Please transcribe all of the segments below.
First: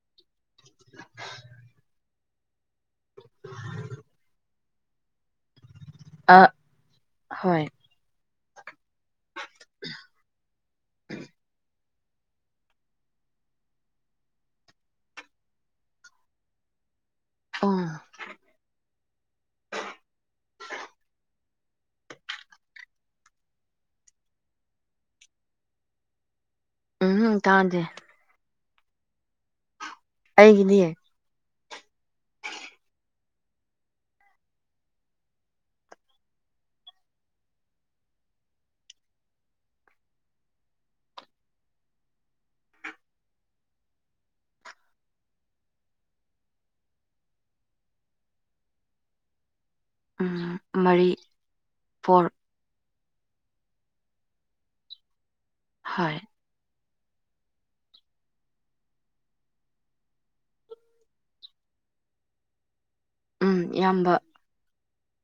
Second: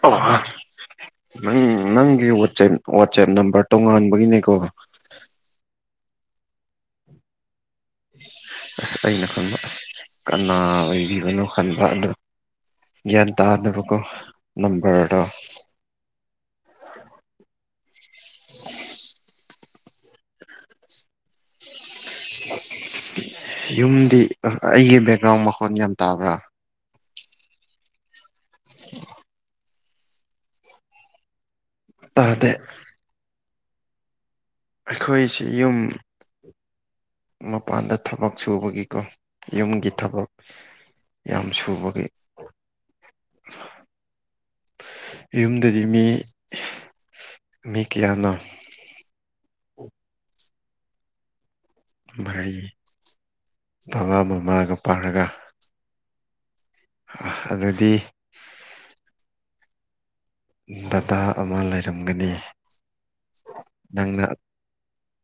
ꯑꯣ ꯅꯪ ꯅꯪꯒꯤ ꯋꯥꯠꯆꯦꯞ ꯋꯥꯠꯆꯦꯞ ꯅꯝꯕꯔ ꯇꯣꯉꯥꯟꯕꯒꯤꯅꯦꯀꯣ ꯑꯥ ꯍꯣꯏ ꯑꯁ ꯑꯩꯅ ꯈꯪꯕ ꯑꯁ ꯀꯟꯅꯥ ꯑꯣꯏꯒꯤꯕꯅꯣ ꯈꯟ ꯕꯥ ꯑꯗꯨ ꯒ꯭ꯌꯥꯟ ꯇꯥꯗꯕꯀꯣ ꯅꯝꯕꯔꯗꯣ ꯎꯝ [inaudible] ꯌꯨꯝꯗꯤ ꯑꯥ ꯑꯩꯒꯤ ꯕꯦꯛꯒ꯭ꯔꯥꯎꯟ ꯃꯈꯣꯟ ꯌꯥꯝ ꯇꯥꯕ꯭ꯔꯥ ꯎꯝꯍꯝ ꯇꯥꯗꯦ [inaudible] ꯑꯩꯒꯤꯗꯤ ꯇꯥꯗꯦ ꯑꯩꯈꯣꯏꯁꯤ ꯌꯨꯝ ꯃꯄꯥꯟꯗ ꯊꯕꯛ ꯁꯨꯕꯒꯤꯀꯣ ꯌꯨꯝꯒꯤ ꯊꯕꯛ ꯌꯥꯝ ꯁꯨꯕꯒꯤ [inaudible] ꯌꯨꯝꯗꯗꯤ ꯃꯤ ꯃꯤ ꯀꯌꯥꯅꯣ ꯎꯝ ꯃꯔꯤ ꯐꯣꯔ ꯃꯔꯤ ꯕꯕꯥ ꯃꯃꯥꯒ ꯄꯥꯔꯒ ꯍꯣꯢ ꯑꯗꯨꯗꯤ ꯗꯗꯥ ꯑꯃ ꯂꯩꯔꯝꯒꯅꯤ ꯎꯝ ꯏꯌꯥꯝꯕ ꯅꯪꯅ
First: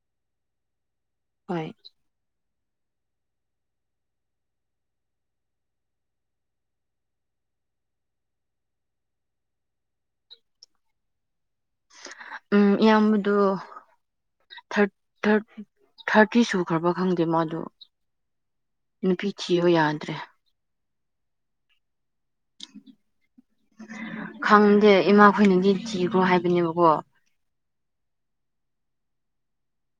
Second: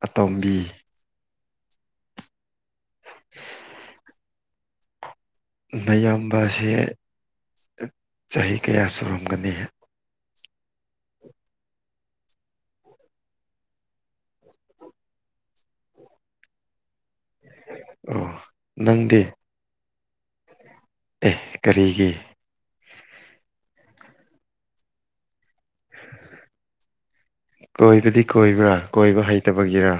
ꯑꯇꯣꯝꯕꯤ ꯍꯣꯏ [inaudible] ꯅꯌꯥꯝꯕꯁꯦ ꯆꯍꯤ ꯀꯌꯥ ꯁꯨꯔꯝꯒꯅꯤ ꯎꯝ ꯢꯌꯥꯝꯕꯗꯨ ꯊꯔꯠ ꯊꯔꯠ ꯊꯔꯇꯤ ꯁꯨꯈ꯭ꯔꯕ ꯈꯪꯗꯦ ꯃꯥꯗꯨ ꯑꯣ ꯅꯪꯗꯤ ꯊꯤꯌꯣ ꯌꯥꯗ꯭ꯔꯦ ꯑꯦ ꯀꯔꯤꯒꯤ ꯈꯪꯗꯦ ꯏꯃꯥ ꯈꯣꯏꯅꯗꯤ ꯊꯤꯈ꯭ꯔꯣ ꯍꯥꯏꯕꯅꯦꯕꯀꯣ ꯀꯣꯏꯕꯗꯤ ꯀꯣꯏꯕ꯭ꯔꯥ ꯀꯣꯏꯕ ꯍꯩꯇꯕꯒꯤꯔꯥ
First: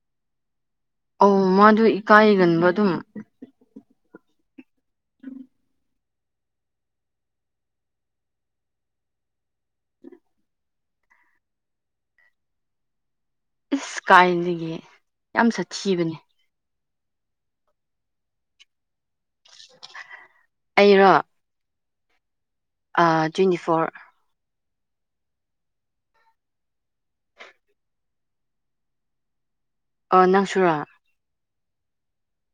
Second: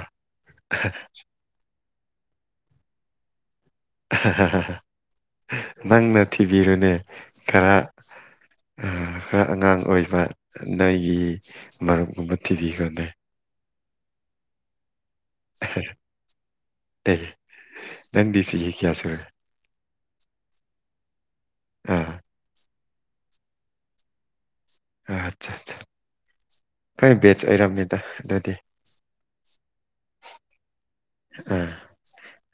[unintelligible] ꯑꯧ ꯃꯥꯗꯨ ꯏꯀꯥꯏꯒꯟꯕ ꯑꯗꯨꯝ ꯑꯥ ꯍ ꯍ ꯍ ꯍ ꯅꯪꯅ ꯊꯤꯕꯤꯔꯨꯅꯦ ꯈꯔ ꯑꯥ ꯈꯔ ꯑꯉꯥꯡ ꯑꯣꯏꯕ ꯅꯣꯢꯒꯤ ꯃꯔꯨꯞꯀꯨꯝꯕ ꯊꯤꯕꯤꯈꯣꯅꯦ ꯏꯁ ꯀꯥꯏꯗꯒꯤ ꯌꯥꯝ ꯁꯥꯊꯤꯕꯅꯦ ꯑꯦ ꯅꯪꯗꯤ ꯆꯤꯍꯤ ꯀꯌꯥ ꯁꯨꯔꯒꯦ ꯑꯩꯔꯣ ꯑꯥ ꯑ ꯇ꯭ꯋꯦꯟꯇꯤ ꯐꯣꯔ ꯑ ꯆꯥ ꯆꯥ ꯈꯣꯢ ꯕꯦꯠꯆ ꯑꯣꯏꯔꯝꯃꯤꯗ ꯗꯨꯗꯤ ꯑꯣ ꯅꯪꯁꯨꯔꯥ ꯑꯥ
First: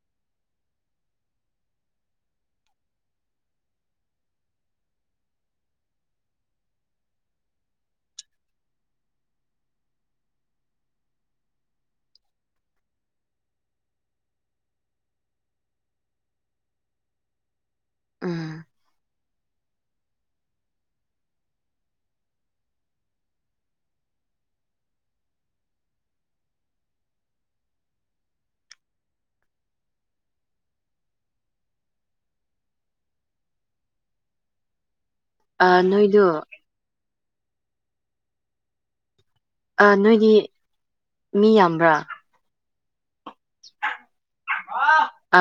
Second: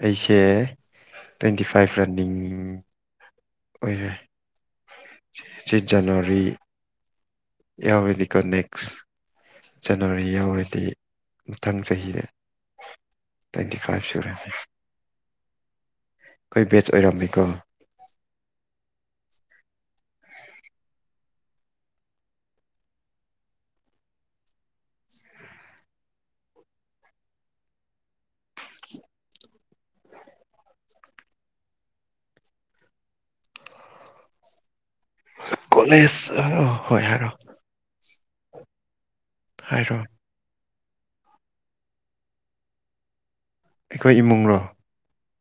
ꯑꯩꯁꯦ ꯇ꯭ꯋꯦꯟꯇꯤ ꯐꯥꯏꯚ ꯔꯟꯅꯤꯡ ꯑꯣꯏꯔꯦ ꯁꯤ ꯖꯟꯋꯥꯔꯤ ꯌꯥꯋꯦꯅꯤꯀꯣ ꯅꯦꯛꯁ ꯖꯅꯋꯥꯔꯤ ꯌꯥꯎꯔꯗꯤ ꯃꯊꯪ ꯆꯍꯤꯗ ꯇ꯭ꯋꯦꯟꯇꯤ ꯐꯥꯏꯚ ꯁꯨꯔꯅꯤ ꯑꯩꯈꯣꯏ ꯕꯦꯠꯆ ꯑꯣꯏꯔꯝꯃꯦꯀꯣ ꯎꯝ ꯑꯥ ꯀꯣꯂꯦꯖ ꯅꯣꯏꯗꯨ ꯆꯥꯔꯣ ꯍꯣꯏ ꯍꯥꯏꯔꯣ ꯑ ꯍꯥꯏꯔꯣ ꯅꯣꯏꯒꯤ ꯃꯤ ꯌꯥꯝꯕ꯭ꯔꯥ ꯑꯩꯈꯣꯏ ꯏꯃꯨꯡꯔꯣ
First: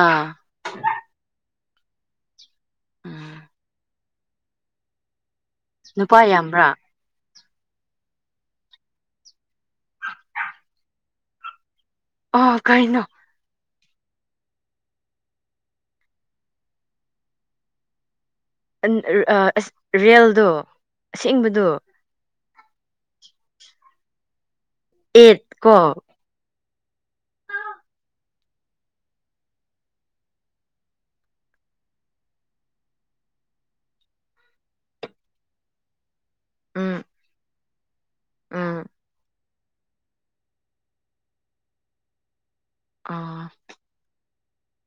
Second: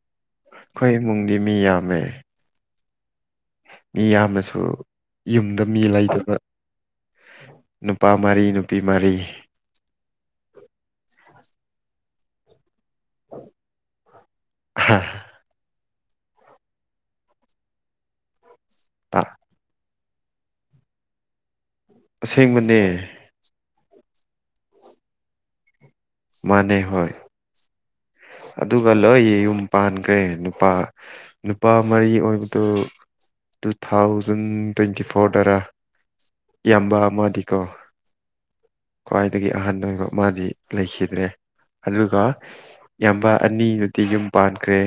ꯑꯥ ꯏꯃꯨꯡꯗꯤ ꯃꯤ ꯌꯥꯝꯃꯦ ꯎꯝ ꯃꯤ ꯌꯥꯝꯃꯁꯨ ꯌꯨꯝꯗ ꯃꯤ ꯅꯨꯄꯥ ꯂꯩꯗꯕ ꯌꯥꯝꯕ꯭ꯔꯥ ꯅꯨꯄꯥ ꯃꯔꯤ ꯅꯨꯄꯤ ꯃꯔꯤ ꯑ ꯀꯥꯏꯅꯣ ꯍꯥ ꯑꯟ ꯑꯔ ꯑ ꯑꯁ ꯔꯦꯜꯗꯣ ꯑꯁꯦꯡꯕꯗꯣ ꯑꯁꯦꯡꯕꯅꯦ ꯑꯦꯠ ꯀꯣ ꯃꯥꯅꯦ ꯍꯣꯏ ꯑꯗꯨꯒ ꯂꯣꯏ ꯌꯨꯝ ꯄꯥꯟꯒ꯭ꯔꯦ ꯅꯨꯄꯥ ꯅꯨꯄꯥ ꯃꯔꯤ ꯑꯣꯏꯕꯗꯨ ꯇꯨ ꯊꯥꯎꯖꯟ ꯇ꯭ꯋꯦꯟꯇꯤ ꯐꯣꯔꯗꯔꯥ ꯏꯌꯥꯝꯕ ꯎꯝ ꯑꯃꯥꯗꯤꯀꯣ ꯎꯝ ꯈ꯭ꯋꯥꯏꯗꯒꯤ ꯑꯍꯟ ꯑꯣꯏꯕ ꯃꯥꯗꯤ ꯂꯩꯈꯤꯗ꯭ꯔꯦ ꯑꯗꯨꯒ ꯏꯌꯥꯝꯕ ꯑꯥ ꯑꯅꯤꯗꯨꯗꯤ ꯌꯨꯝ ꯄꯥꯟꯈ꯭ꯔꯦ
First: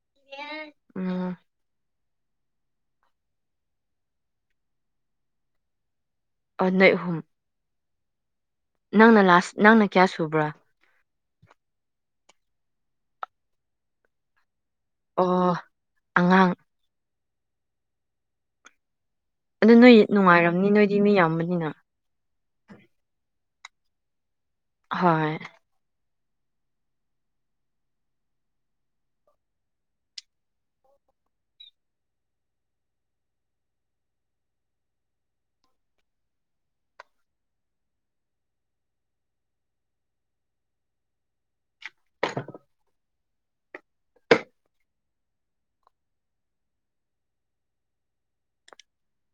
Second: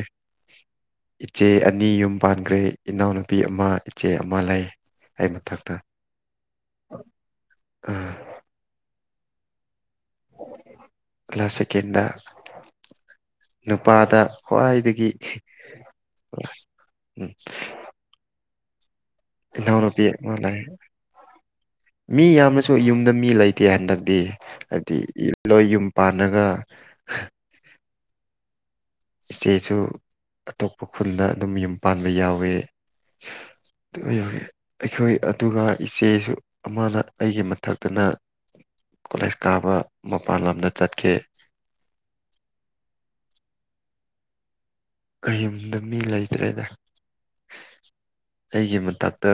ꯎꯝ ꯏꯆꯦ ꯑꯅꯤ ꯌꯨꯝ ꯄꯥꯟꯈ꯭ꯔꯦ ꯏꯅꯥꯎꯅꯨꯄꯤ ꯑꯃ ꯏꯆꯦ ꯑꯃ ꯂꯩ ꯑꯩ ꯃꯊꯛꯇ ꯑ ꯅꯣꯢ ꯑꯍꯨꯝ ꯎꯝ ꯅꯪꯅ ꯂꯥꯁ ꯅꯪꯅ ꯀꯌꯥ ꯁꯨꯕ꯭ꯔꯥ ꯂꯥꯁ ꯁꯦꯀꯦꯟꯗ ꯅꯨꯄꯥꯗ ꯈ꯭ꯋꯥꯏꯗ ꯒꯤ ꯑꯣ ꯑꯉꯥꯡ ꯂꯥꯁ ꯑꯗꯨ ꯅꯣꯏ ꯏꯅꯥꯎꯅꯨꯄꯤ ꯑꯃ ꯂꯩ ꯅꯨꯡꯉꯥꯏꯔꯝꯅꯤ ꯅꯣꯏꯗꯤ ꯃꯤ ꯌꯥꯝꯕꯅꯤꯅ ꯃꯤ ꯌꯥꯝꯃꯁꯨ ꯌꯨꯝꯗ ꯃꯤ ꯂꯩꯇꯦ ꯍꯟꯗꯛꯇꯤ ꯍꯥꯏꯕꯗꯤ ꯍꯣꯏ ꯂꯣꯏ ꯌꯨꯝ ꯄꯥꯟꯂꯒ ꯏꯆꯦꯁꯨ ꯑꯇꯣꯞꯄ ꯈꯨꯟꯗ ꯑꯗꯨꯝ ꯌꯨꯝ ꯄꯥꯟꯕ ꯌꯥꯎꯋꯦ [unintelligible] ꯑꯩꯈꯣꯏ ꯑꯗꯨꯒ ꯏꯆꯦꯁꯨ ꯑꯃꯅ ꯑꯩꯒꯤ ꯃꯊꯛꯇꯅ ꯀꯣꯂꯦꯖ ꯀꯥꯕ ꯃꯄꯥꯟ ꯂꯝꯗ ꯆꯠꯈꯤ [unintelligible] ꯀꯩ ꯌꯨꯝꯗ ꯃꯤ ꯂꯩꯇ꯭ꯔꯦꯗ ꯑꯩꯒꯤ ꯃꯇꯛꯇ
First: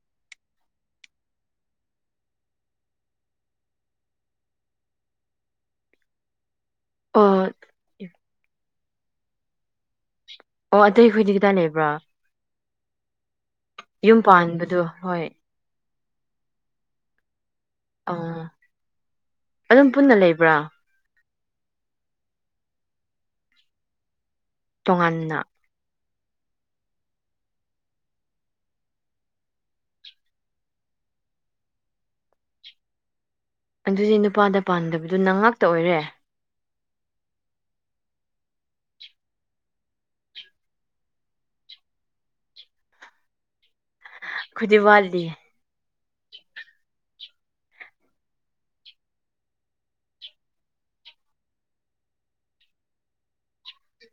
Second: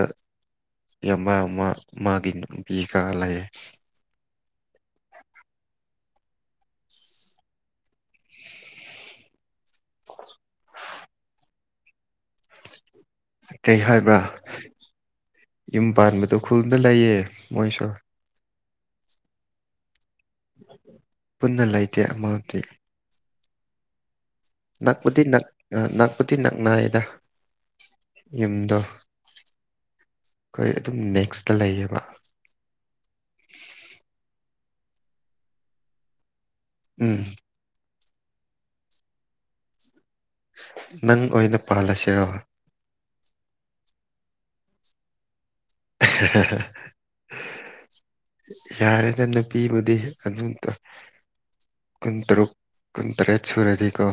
ꯌꯦꯟꯕ ꯑꯃ ꯃꯥꯒꯤ ꯅꯨꯄꯤꯒ ꯂꯩꯌꯦ ꯑꯣ [inaudible] ꯑꯣ ꯑꯇꯩꯈꯣꯏꯗꯤ ꯀꯗꯥꯏ ꯂꯩꯕ꯭ꯔꯥ ꯀꯩ ꯍꯥꯏꯕ꯭ꯔꯥ ꯌꯨꯝ ꯄꯥꯟꯕꯗꯣ ꯍꯣꯏ ꯌꯨꯝ ꯄꯥꯟꯕꯗꯣ ꯈꯨꯜꯗ ꯂꯩꯌꯦ ꯃꯣꯏꯁꯨ ꯑꯣ ꯑꯗꯨꯝ ꯄꯨꯟꯅ ꯂꯩꯕ꯭ꯔꯥ ꯄꯨꯟꯅ ꯂꯩꯇꯦ ꯑꯃꯗꯤ ꯅꯛꯄꯨꯗꯤ ꯇꯣꯉꯥꯟꯅ ꯅꯛ ꯅꯛꯄꯨꯗꯤ ꯅꯛꯅꯩꯌꯦꯗ ꯌꯨꯝꯗꯣ ꯑꯩꯈꯣꯏ ꯑꯗꯨꯝ ꯅꯦꯛꯁꯇ ꯂꯩꯌꯦꯕ ꯑꯗꯨꯗꯤ ꯅꯨꯄꯥꯗ ꯄꯥꯟꯗꯕꯗꯣ ꯅꯪ ꯉꯥꯛꯇ ꯑꯣꯏꯔꯦ ꯎꯝ ꯅꯪ ꯑꯣꯏꯅ ꯄꯥꯜꯂꯁꯤꯔꯣ ꯈꯣꯢꯗꯤ ꯋꯥꯠꯂꯤ ꯑꯦ ꯍꯦ ꯍꯦ ꯍꯦ ꯌꯥꯔꯦꯗ ꯅꯨꯄꯤꯕꯨꯗꯤ ꯑꯗꯨꯝ ꯀꯨꯟꯇꯔꯨꯛ ꯀꯨꯟꯇꯔꯦꯠ ꯁꯨꯔꯗꯤꯀꯣ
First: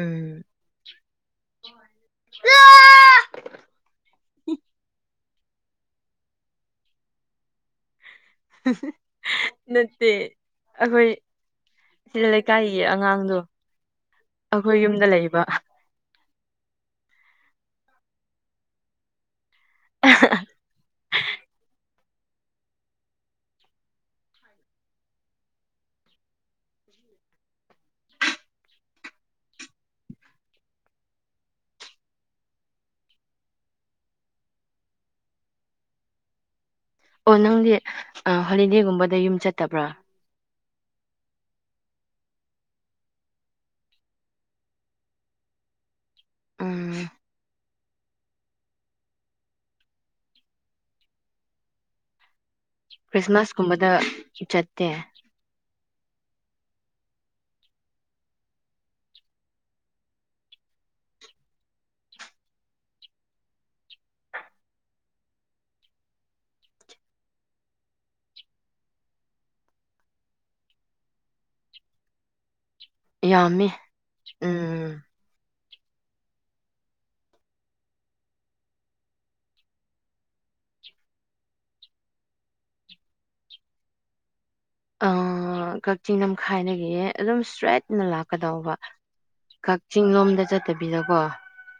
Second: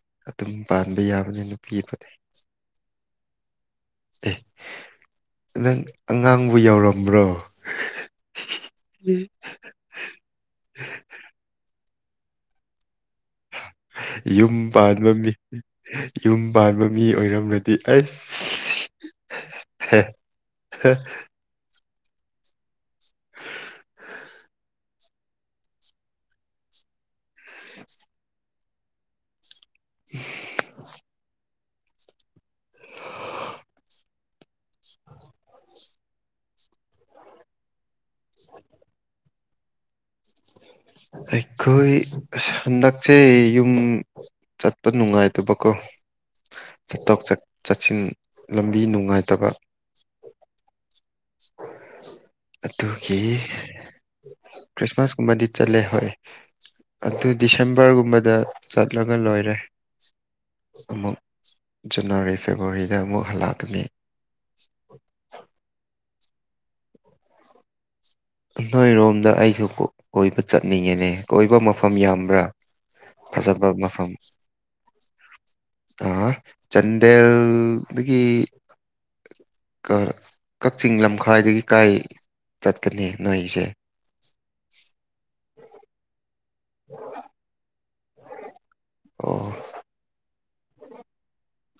ꯎꯝ ꯑꯗꯨꯝ ꯄꯥꯟꯕ ꯌꯥꯕꯅꯦ ꯅꯨꯄꯤꯕꯨꯗꯤ ꯑꯦ ꯅꯪ ꯑꯉꯥꯡꯕꯨ ꯌꯥꯎꯔꯝꯕ꯭ꯔꯣ [unintelligible] ꯅꯠꯇꯦ ꯑꯈꯣꯏ ꯂꯩꯀꯥꯏꯒꯤ ꯑꯉꯥꯡꯗꯨ ꯌꯨꯝ ꯄꯥꯟꯕ ꯃꯤ ꯌꯨꯝ ꯄꯥꯟꯕ ꯃꯤ ꯑꯣꯏꯔꯝꯔꯗꯤ ꯑꯩꯁ ꯍꯦ ꯍꯦ [inaudible] [inaudible] [inaudible] ꯑꯣ ꯅꯪꯗꯤ ꯑꯥ ꯍꯣꯂꯤꯗꯦꯒꯨꯝꯕꯗ ꯌꯨꯝ ꯆꯠꯇꯕ꯭ꯔꯥ ꯑꯩꯈꯣꯏ ꯑꯁ ꯍꯟꯗꯛꯁꯦ ꯌꯨꯝ ꯆꯠꯄ ꯅꯨꯡꯉꯥꯏꯇꯕꯀꯣ ꯎꯝ ꯆꯠꯊꯣꯛ ꯆꯠ ꯆꯠꯁꯤꯟ ꯂꯝꯕꯤ ꯅꯨꯡꯉꯥꯏꯇꯕ ꯑꯗꯨꯒꯤ ꯈ꯭ꯔꯤꯁꯃꯥꯁꯀꯨꯝꯕꯗ ꯆꯠꯇꯦ ꯈ꯭ꯔꯤꯁꯃꯥꯁ ꯀꯨꯝꯕꯗꯤ ꯆꯠꯂꯦ ꯍꯣꯏ ꯑꯗꯨ ꯗꯤꯁꯦꯝꯕꯔꯒꯨꯝꯕꯗ ꯆꯠꯂꯒ ꯂꯣꯏꯔꯦ ꯑꯃꯨꯛ ꯖꯅꯋꯥꯔꯤ ꯐꯦꯕꯋꯥꯔꯤꯗ ꯑꯃꯨꯛ ꯍꯜꯂꯛꯀꯅꯤ ꯅꯣꯏꯔꯣꯝꯗ ꯑꯩꯁꯨ ꯀꯣꯏꯕ ꯆꯠꯅꯤꯡꯉꯦꯅꯦ ꯀꯣꯏꯕ ꯃꯐꯝ ꯌꯥꯝꯕ꯭ꯔꯥ ꯐꯖꯕ ꯌꯥꯝꯃꯤ ꯃꯐꯝ ꯎꯝ ꯑꯣ ꯆꯥꯟꯗꯦꯜꯗꯒꯤ ꯀꯥ ꯀꯛꯆꯤꯡ ꯂꯝꯈꯥꯏꯗꯒꯤ ꯀꯥꯏ ꯆꯠꯀꯅꯤ ꯅꯣꯏꯒꯤꯁꯦ ꯑꯥ ꯀꯛꯆꯤꯡ ꯂꯝꯈꯥꯏꯗꯒꯤ ꯑꯗꯨꯝ ꯁꯇ꯭ꯔꯦꯠꯅ ꯂꯥꯛꯀꯗꯧꯕ ꯑꯣ ꯀꯛꯆꯤꯡ ꯂꯣꯝꯗ ꯆꯠꯇꯕꯤꯗꯀꯣ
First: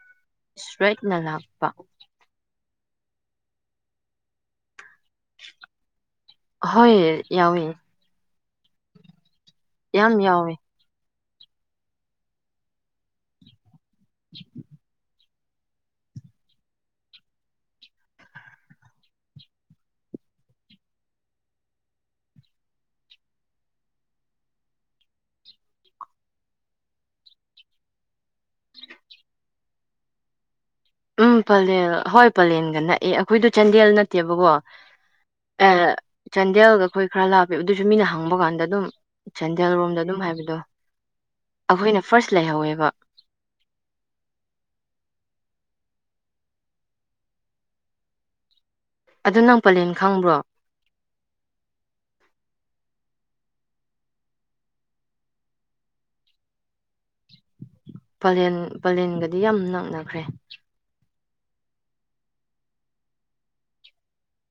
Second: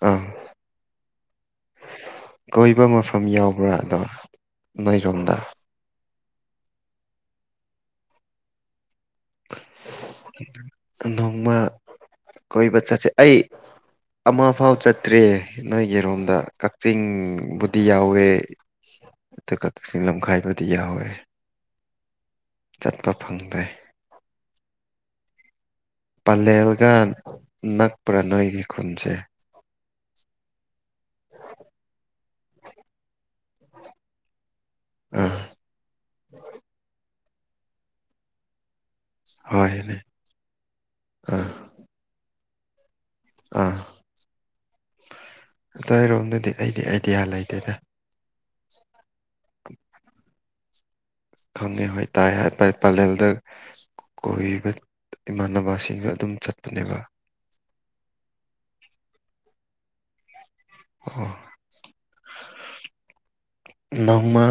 ꯑꯥ ꯁꯇ꯭ꯔꯦꯠꯅ ꯂꯥꯛꯄ ꯀꯣꯏꯕ ꯃꯐꯝ ꯌꯥꯎꯕ꯭ꯔꯥ ꯑꯗꯣ ꯅꯣꯏꯔꯣꯝꯗ ꯍꯣꯏ ꯌꯥꯎꯋꯦ ꯌꯥꯝ ꯌꯥꯎꯋꯦ ꯅꯣꯡꯃ ꯀꯣꯏꯕ ꯆꯠꯁꯦ ꯑꯩ ꯑꯃ ꯐꯥꯎ ꯆꯠꯇ꯭ꯔꯦ ꯅꯣꯏꯒꯤꯔꯣꯝꯗ ꯀꯛꯆꯤꯡꯕꯨꯗꯤ ꯌꯥꯎꯋꯦ ꯑꯗꯨꯒ ꯀꯛꯆꯤꯡ ꯂꯝꯈꯥꯏꯕꯨꯗꯤ ꯌꯥꯎꯋꯦ ꯆꯠꯄ ꯐꯪꯗꯦ ꯄꯂꯦꯜꯒ ꯅꯛꯄ꯭ꯔꯥ ꯅꯣꯏꯒꯤ ꯈꯨꯟꯁꯦ ꯎꯝ ꯄꯂꯦꯜ ꯍꯣꯏ ꯄꯂꯦꯟꯒ ꯅꯛꯑꯦ ꯑꯈꯣꯏꯗꯨ ꯆꯥꯟꯗꯦꯜ ꯅꯠꯇꯦꯕꯀꯣ ꯎꯝ ꯑꯥ ꯆꯥꯟꯗꯦꯜꯒ ꯑꯩꯈꯣꯏ ꯈꯔ ꯂꯥꯛꯄꯦꯕ ꯑꯗꯨꯁꯨ ꯃꯤꯅ ꯍꯪꯕ ꯀꯥꯟꯗ ꯑꯗꯨꯝ ꯆꯥꯟꯗꯦꯜ ꯍꯣꯏꯅꯦ ꯔꯣꯝꯗ ꯑꯗꯨꯝ ꯍꯥꯏꯕꯗꯣ ꯑꯥ ꯑꯈꯣꯏꯅ ꯐꯥꯔꯁ ꯂꯩꯍꯧꯋꯦꯕ ꯑꯥ ꯅꯣꯏꯔꯣꯝꯗꯗꯤ ꯑꯩꯗꯤ ꯑꯥꯏꯗꯤꯌꯥ ꯂꯩꯇꯦꯗ ꯑꯗꯨ ꯅꯪ ꯄꯂꯦꯟ ꯈꯪꯕ꯭ꯔꯣ ꯈꯪꯗꯦ ꯍꯣꯏ ꯇꯥꯏ [unintelligible] ꯄꯥꯂꯦꯜꯗ ꯀꯣꯏꯕ ꯏꯃꯥꯟꯅꯕꯁꯤꯡꯒ ꯑꯗꯨꯝ ꯆꯠꯄꯅꯦꯕ ꯄꯂꯦꯟ ꯄꯂꯦꯟꯒꯗꯤ ꯌꯥꯝ ꯅꯛꯅꯈ꯭ꯔꯦ ꯑꯣ ꯅꯣꯡꯃꯥ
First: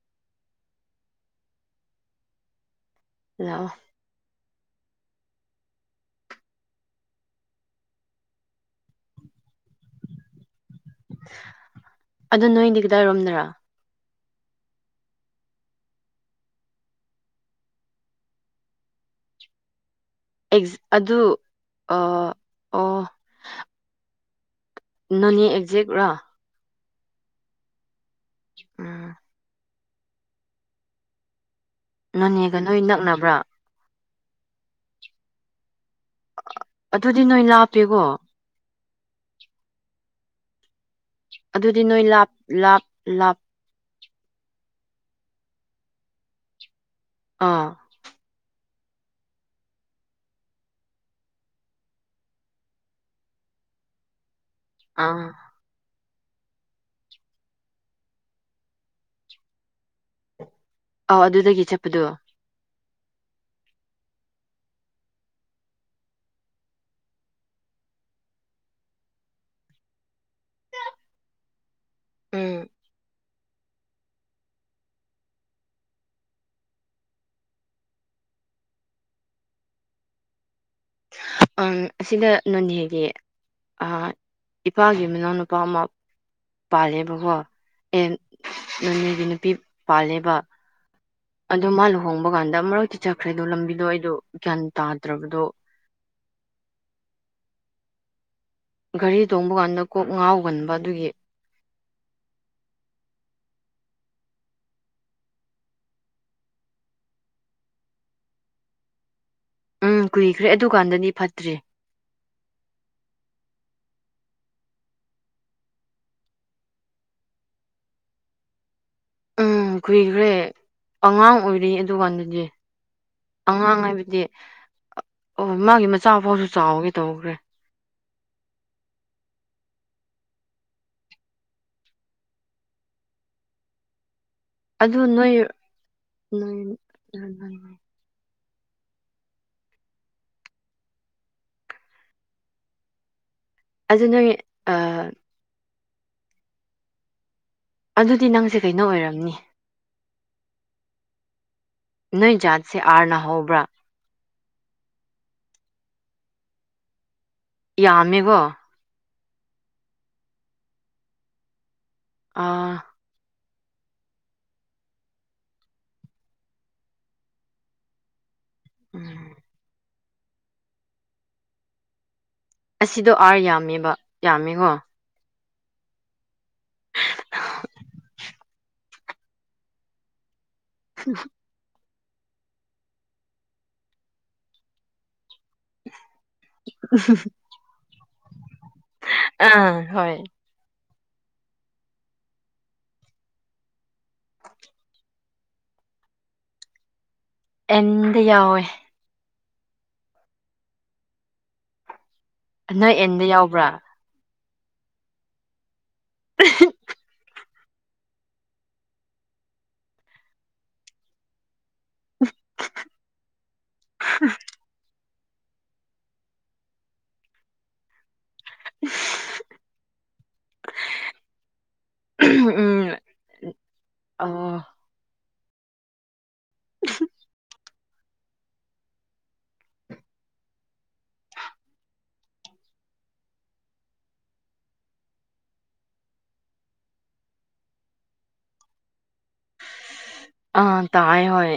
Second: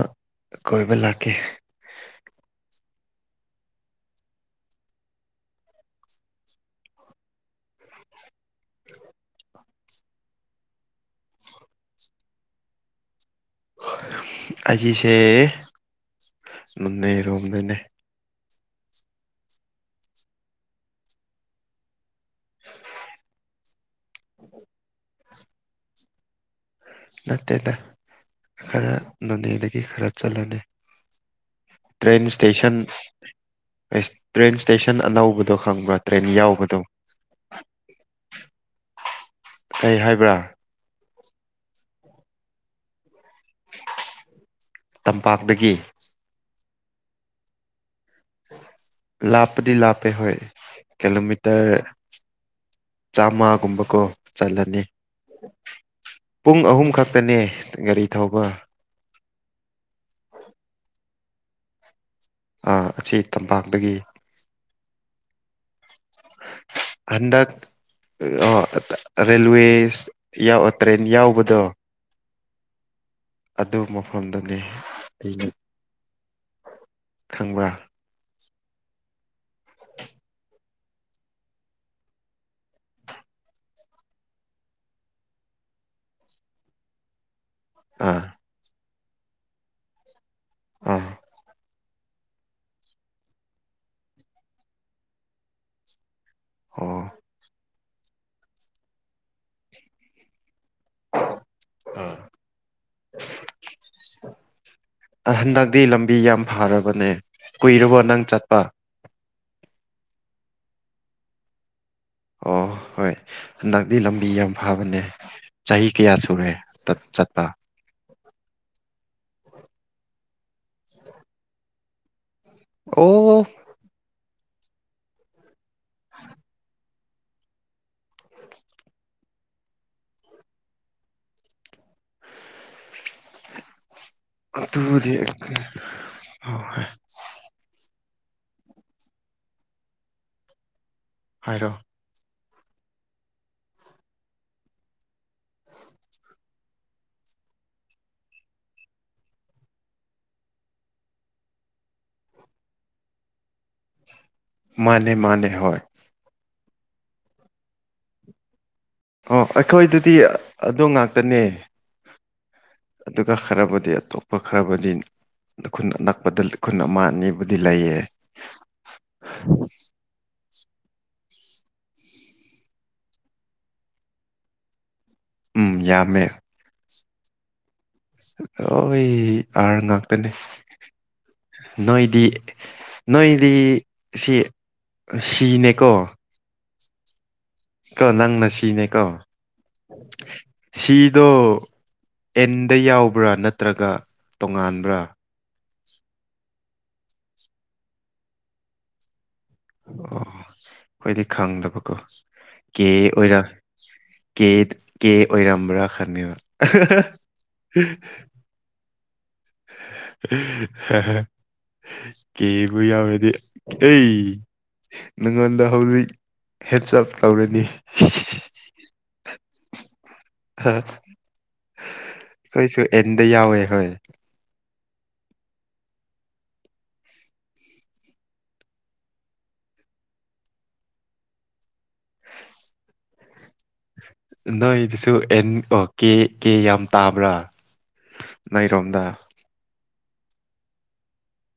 ꯀꯣꯢꯕ ꯂꯥꯛꯀꯦ ꯂꯥꯛꯑꯣ ꯑꯗꯨ ꯅꯣꯏꯗꯤ ꯀꯗꯥꯏꯔꯣꯝꯗꯔꯥ ꯑꯩꯒꯤꯁꯦ ꯅꯣꯅꯦ ꯔꯣꯝꯗꯩꯅꯦ ꯑꯩꯒꯤ ꯑꯗꯨ ꯑꯥ ꯑꯣ ꯅꯣꯅꯦ ꯑꯦꯛꯖꯦꯛ ꯔꯥ ꯅꯠꯇꯦꯗ ꯈꯔ ꯎꯝ ꯅꯣꯅꯦꯗꯒꯤ ꯈꯔ ꯆꯠꯂꯅꯤ ꯇ꯭ꯔꯦꯟ ꯅꯣꯅꯦꯒ ꯁ꯭ꯇꯦꯁꯟ ꯅꯣꯏ ꯅꯛꯅꯕ꯭ꯔꯥ [unintelligible] ꯇ꯭ꯔꯦꯟ ꯁ꯭ꯇꯦꯁꯟ ꯑꯅꯧꯕꯗꯣ ꯈꯪꯕ꯭ꯔꯥ ꯇ꯭ꯔꯦꯟ ꯌꯥꯎꯕꯗꯣ ꯑꯗꯨꯗꯤ ꯅꯣꯏ ꯂꯥꯞꯄꯦꯀꯣ ꯀꯩ ꯍꯥꯏꯕ꯭ꯔꯥ ꯑꯗꯨꯗꯤ ꯅꯣꯏ ꯂꯥꯞ ꯂꯥꯞ ꯂꯥꯞ ꯇꯝꯄꯥꯛꯇꯒꯤ ꯑꯥ ꯂꯥꯞꯄꯗꯤ ꯂꯥꯞꯄꯦ ꯍꯣꯏ ꯀꯦꯂꯣꯃꯤꯇꯔ ꯆꯥꯝꯃꯒꯨꯝꯕꯀꯣ ꯆꯠꯂꯅꯤ ꯑꯥꯡ ꯄꯨꯡ ꯑꯍꯨꯝ ꯈꯛꯇꯅꯦ ꯒꯥꯔꯤ ꯊꯧꯕ ꯑꯧ ꯑꯗꯨꯗꯒꯤ ꯆꯠꯄꯗꯨ ꯑꯥ ꯑꯁꯤ ꯇꯝꯄꯥꯛꯇꯒꯤ ꯍꯟꯗꯛ ꯑꯣ ꯑꯗ ꯔꯦꯜꯋꯦꯁ ꯌꯥꯎ ꯇ꯭ꯔꯦꯟ ꯌꯥꯎꯕꯗꯣ ꯎꯝ ꯑꯗꯨ ꯃꯐꯝꯗꯨꯅꯦ ꯑꯩꯅ ꯈꯪꯕ꯭ꯔꯥ ꯑꯥꯡ ꯑꯁꯤꯅ ꯅꯣꯅꯦꯒꯤ ꯑꯥ ꯏꯄꯥꯒꯤ ꯃꯅꯥꯎꯅꯨꯄꯥ ꯑꯃ ꯄꯥꯜꯂꯦꯕꯀꯣ ꯑꯦꯟ ꯑꯥ ꯅꯣꯅꯦꯒꯤ ꯅꯨꯄꯤ ꯄꯥꯜꯂꯦꯕ ꯑꯥ ꯗꯣ ꯃꯥ ꯂꯨꯍꯣꯡꯕ ꯀꯥꯟꯗ ꯑꯃꯔꯛꯇꯤ ꯆꯠꯈ꯭ꯔꯦ ꯑꯗꯣ ꯂꯝꯕꯤꯗꯣ ꯑꯩꯗꯣ ꯒ꯭ꯌꯥꯟ ꯇꯥꯗ꯭ꯔꯕꯗꯣ ꯑꯣ ꯒꯥꯔꯤ ꯇꯣꯡꯕ ꯀꯥꯟꯗ ꯀꯣꯛ ꯉꯥꯎꯒꯟꯕ ꯑꯗꯨꯒꯤ ꯑꯥ [inaudible] ꯑꯥ ꯍꯟꯗꯛꯇꯤ ꯂꯝꯕꯤ ꯌꯥꯝ ꯐꯔꯕꯅꯦ ꯀꯨꯏꯔꯕꯣ ꯅꯪ ꯆꯠꯄ ꯎꯝ ꯀꯨꯏꯈ꯭ꯔꯦ ꯑꯗꯨꯀꯥꯟꯗꯗꯤ ꯐꯠꯇ꯭ꯔꯤ ꯑꯣ ꯍꯣꯏ ꯍꯟꯗꯛꯇꯤ ꯂꯝꯕꯤ ꯌꯥꯝ ꯐꯕꯅꯦ ꯆꯍꯤ ꯀꯌꯥ ꯁꯨꯔꯦ ꯇꯠ ꯆꯠꯄ ꯎꯝ ꯀꯨꯏꯈ꯭ꯔꯦ ꯑꯉꯥꯡ ꯑꯣꯏꯔꯤ ꯑꯗꯨꯀꯥꯟꯗꯗꯤ ꯑꯣ ꯑꯉꯥꯡ ꯍꯥꯏꯕꯗꯤ ꯑꯣ ꯃꯥꯒꯤ ꯃꯆꯥ ꯐꯥꯎꯁꯨ ꯆꯥꯎꯒꯦ ꯇꯧꯈ꯭ꯔꯦ ꯑꯗꯨ ꯑꯗꯨꯗꯤ ꯅꯣꯏ ꯅꯣꯏ ꯍꯧ ꯍꯦ [unintelligible] ꯍꯥꯏꯔꯣ ꯑꯗꯨ ꯅꯣꯏ ꯑꯥ ꯑꯗꯨꯗꯤ ꯅꯪꯖꯦ ꯀꯩꯅꯣ ꯑꯣꯏꯔꯝꯅꯤ ꯅꯣꯏ ꯖꯥꯠꯁꯦ ꯑꯥꯔꯅ ꯍꯧꯕ꯭ꯔꯥ ꯃꯥꯅꯦ ꯃꯥꯅꯦ ꯍꯣꯏ ꯌꯥꯝꯃꯦꯀꯣ ꯑꯣ ꯑꯩꯈꯣꯏꯗꯨꯗꯤ ꯑꯥ ꯑꯗꯨ ꯉꯥꯛꯇꯅꯦ ꯑꯥ ꯑꯗꯨꯒ ꯈꯔꯕꯨꯗꯤ ꯑꯇꯣꯞꯄ ꯈꯔꯕꯨꯗꯤ ꯈꯨꯟ ꯑꯅꯛꯄꯗ ꯈꯨꯟ ꯑꯃ ꯑꯅꯤꯕꯨꯗꯤ ꯂꯩꯌꯦ ꯎꯝ ꯑꯁꯤꯗꯣ ꯑꯥꯔ ꯌꯥꯝꯃꯦꯕ ꯌꯥꯝꯃꯦꯀꯣ ꯎꯝ ꯌꯥꯝꯃꯦ ꯂꯣꯏ ꯑꯥꯔ ꯉꯥꯛꯇꯅꯦ [inaudible] ꯅꯣꯏꯗꯤ ꯅꯣꯏꯗꯤ ꯁꯤ ꯁꯤꯅꯦꯀꯣ [unintelligible] ꯀꯣ ꯅꯪꯅ ꯁꯤꯅꯦ ꯀꯣ ꯑꯥ ꯍꯣꯏ ꯁꯤꯗꯣ ꯑꯦꯟꯗ ꯌꯥꯎꯕ꯭ꯔꯥ ꯅꯠꯇ꯭ꯔꯒ ꯇꯣꯉꯥꯟꯕ꯭ꯔꯥ ꯑꯦꯟꯗꯥ ꯌꯥꯎꯋꯦ ꯑꯣ ꯑꯈꯣꯏꯗꯤ ꯈꯪꯗꯕꯀꯣ ꯀꯦ ꯅꯣꯏ ꯑꯦꯟꯗ ꯑꯣꯏꯔ ꯌꯥꯎꯕ꯭ꯔꯥ ꯀꯦ ꯀꯦ ꯑꯣꯏꯔꯝꯕ꯭ꯔꯥ ꯈꯪꯗꯦꯕ [unintelligible] ꯀꯦꯕꯨ ꯌꯥꯎꯔꯗꯤ ꯑꯩ ꯅꯪꯉꯣꯟꯗ ꯍꯧꯖꯤꯛ ꯍꯦꯟꯆꯞ ꯇꯧꯔꯅꯤ ꯍꯥ ꯑꯩꯈꯣꯏꯁꯨ ꯎꯝ ꯑꯦꯟꯗ ꯌꯥꯎꯋꯦ ꯍꯣꯏ ꯑꯣ [inaudible] ꯅꯣꯏꯗꯁꯨ ꯑꯦꯟ ꯑꯣ ꯀꯦ ꯀꯦ ꯌꯥꯝ ꯇꯥꯕ꯭ꯔꯥ ꯅꯣꯏꯔꯣꯝꯗ ꯑꯥ ꯇꯥꯏ ꯍꯣꯏ